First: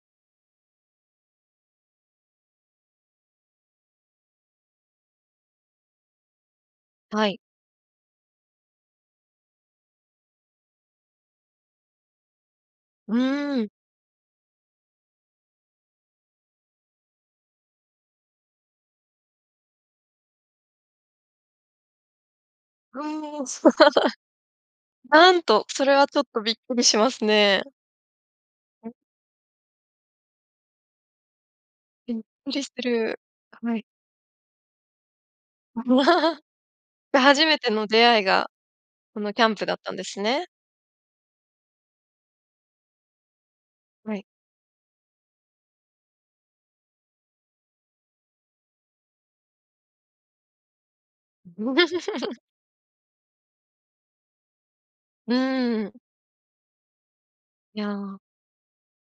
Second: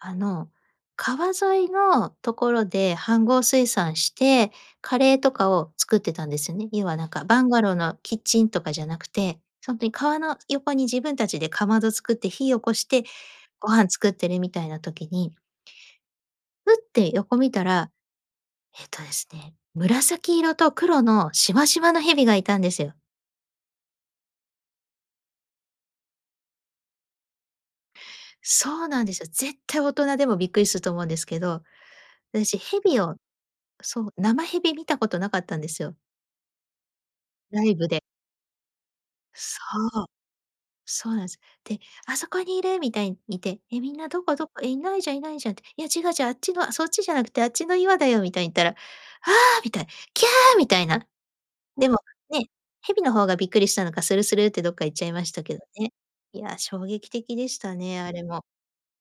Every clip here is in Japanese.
あの、川沿いのところで飯盒炊爨して、カレーとかを作ってたんですよね。要はなんかはい。バンガローのキッチンとかじゃなくて、ほんとに川の横に自分たちでかまど作って、火起こして、うーん。ご飯作ってるみたいな時にフッて、横見たら、えっとですね、紫色と黒のしわしわの蛇がいたんですよ。うーん。なんと、それはちょっとびっくりしますね。そう なんですよ。絶対大人でもびっくりすると思うんですけど、びっく私、りす蛇をる。はい。そう、生蛇見たことなかったんですよ。で、初めラてイのブで。出会いが、このキャンそプだったんでう。すね。そうなんです。で、「あそこにいる」みたいに言って、みんな、は「どい。こどこ？いないじゃんいないじゃん」って。「いや違う違う。あっちの、そっちじゃなくてあっちの岩だよ」みたいに言ったら、「ああ！」みたいな、「きゃあ！」みたいな。でも ね、蛇の方がびっくりしたのか、スルスルってどっか行っちゃいましうたけどーね。ん。いや、衝撃的でしたいや、なね、あれも。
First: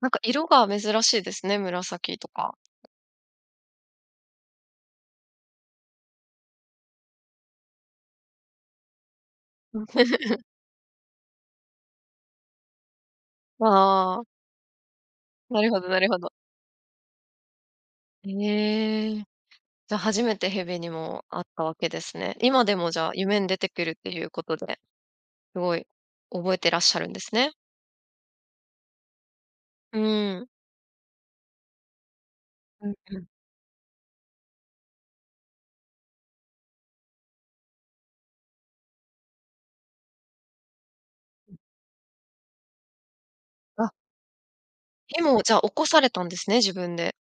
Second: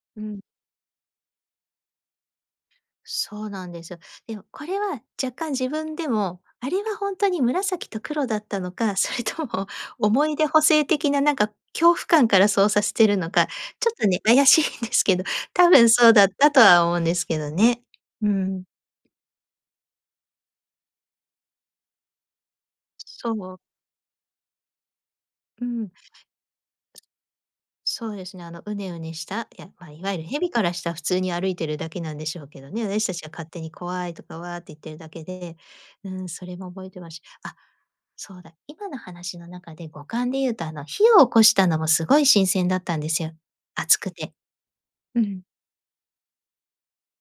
んかうん。色が珍しいですね、紫とか。そうなんですよ。でもこれは若干自分でも、あれはほんとに紫と黒だったのか、それとも思い 出補正的な、なんか恐怖感から操作しているのか、ちょっとあね、あ。怪しいんですけど、なる多ほど分なるそうほだっど。たとは思うんですけどね。うん。ええ。じゃあ、初めて蛇にも会ったわけですね。今でも、じゃあ、そ夢に出う。てくるっていうことで、すうごいん。覚えてらっしゃるんですね。そうですね。あのうねうねしたまあ、ういわゆるーん。蛇からした普通に歩いているだけなんでしょうけどね、うん私たうちん。が勝手に怖いとか、わって言ってるだけで、うん、それも覚えてます。あ、そうだ、今の話の中で五感で言うと、あの、火を起こしたのもすごい新鮮だったんですよ。あ。熱くて。うでも、ん。じゃあ、起こされたんですね、自分で。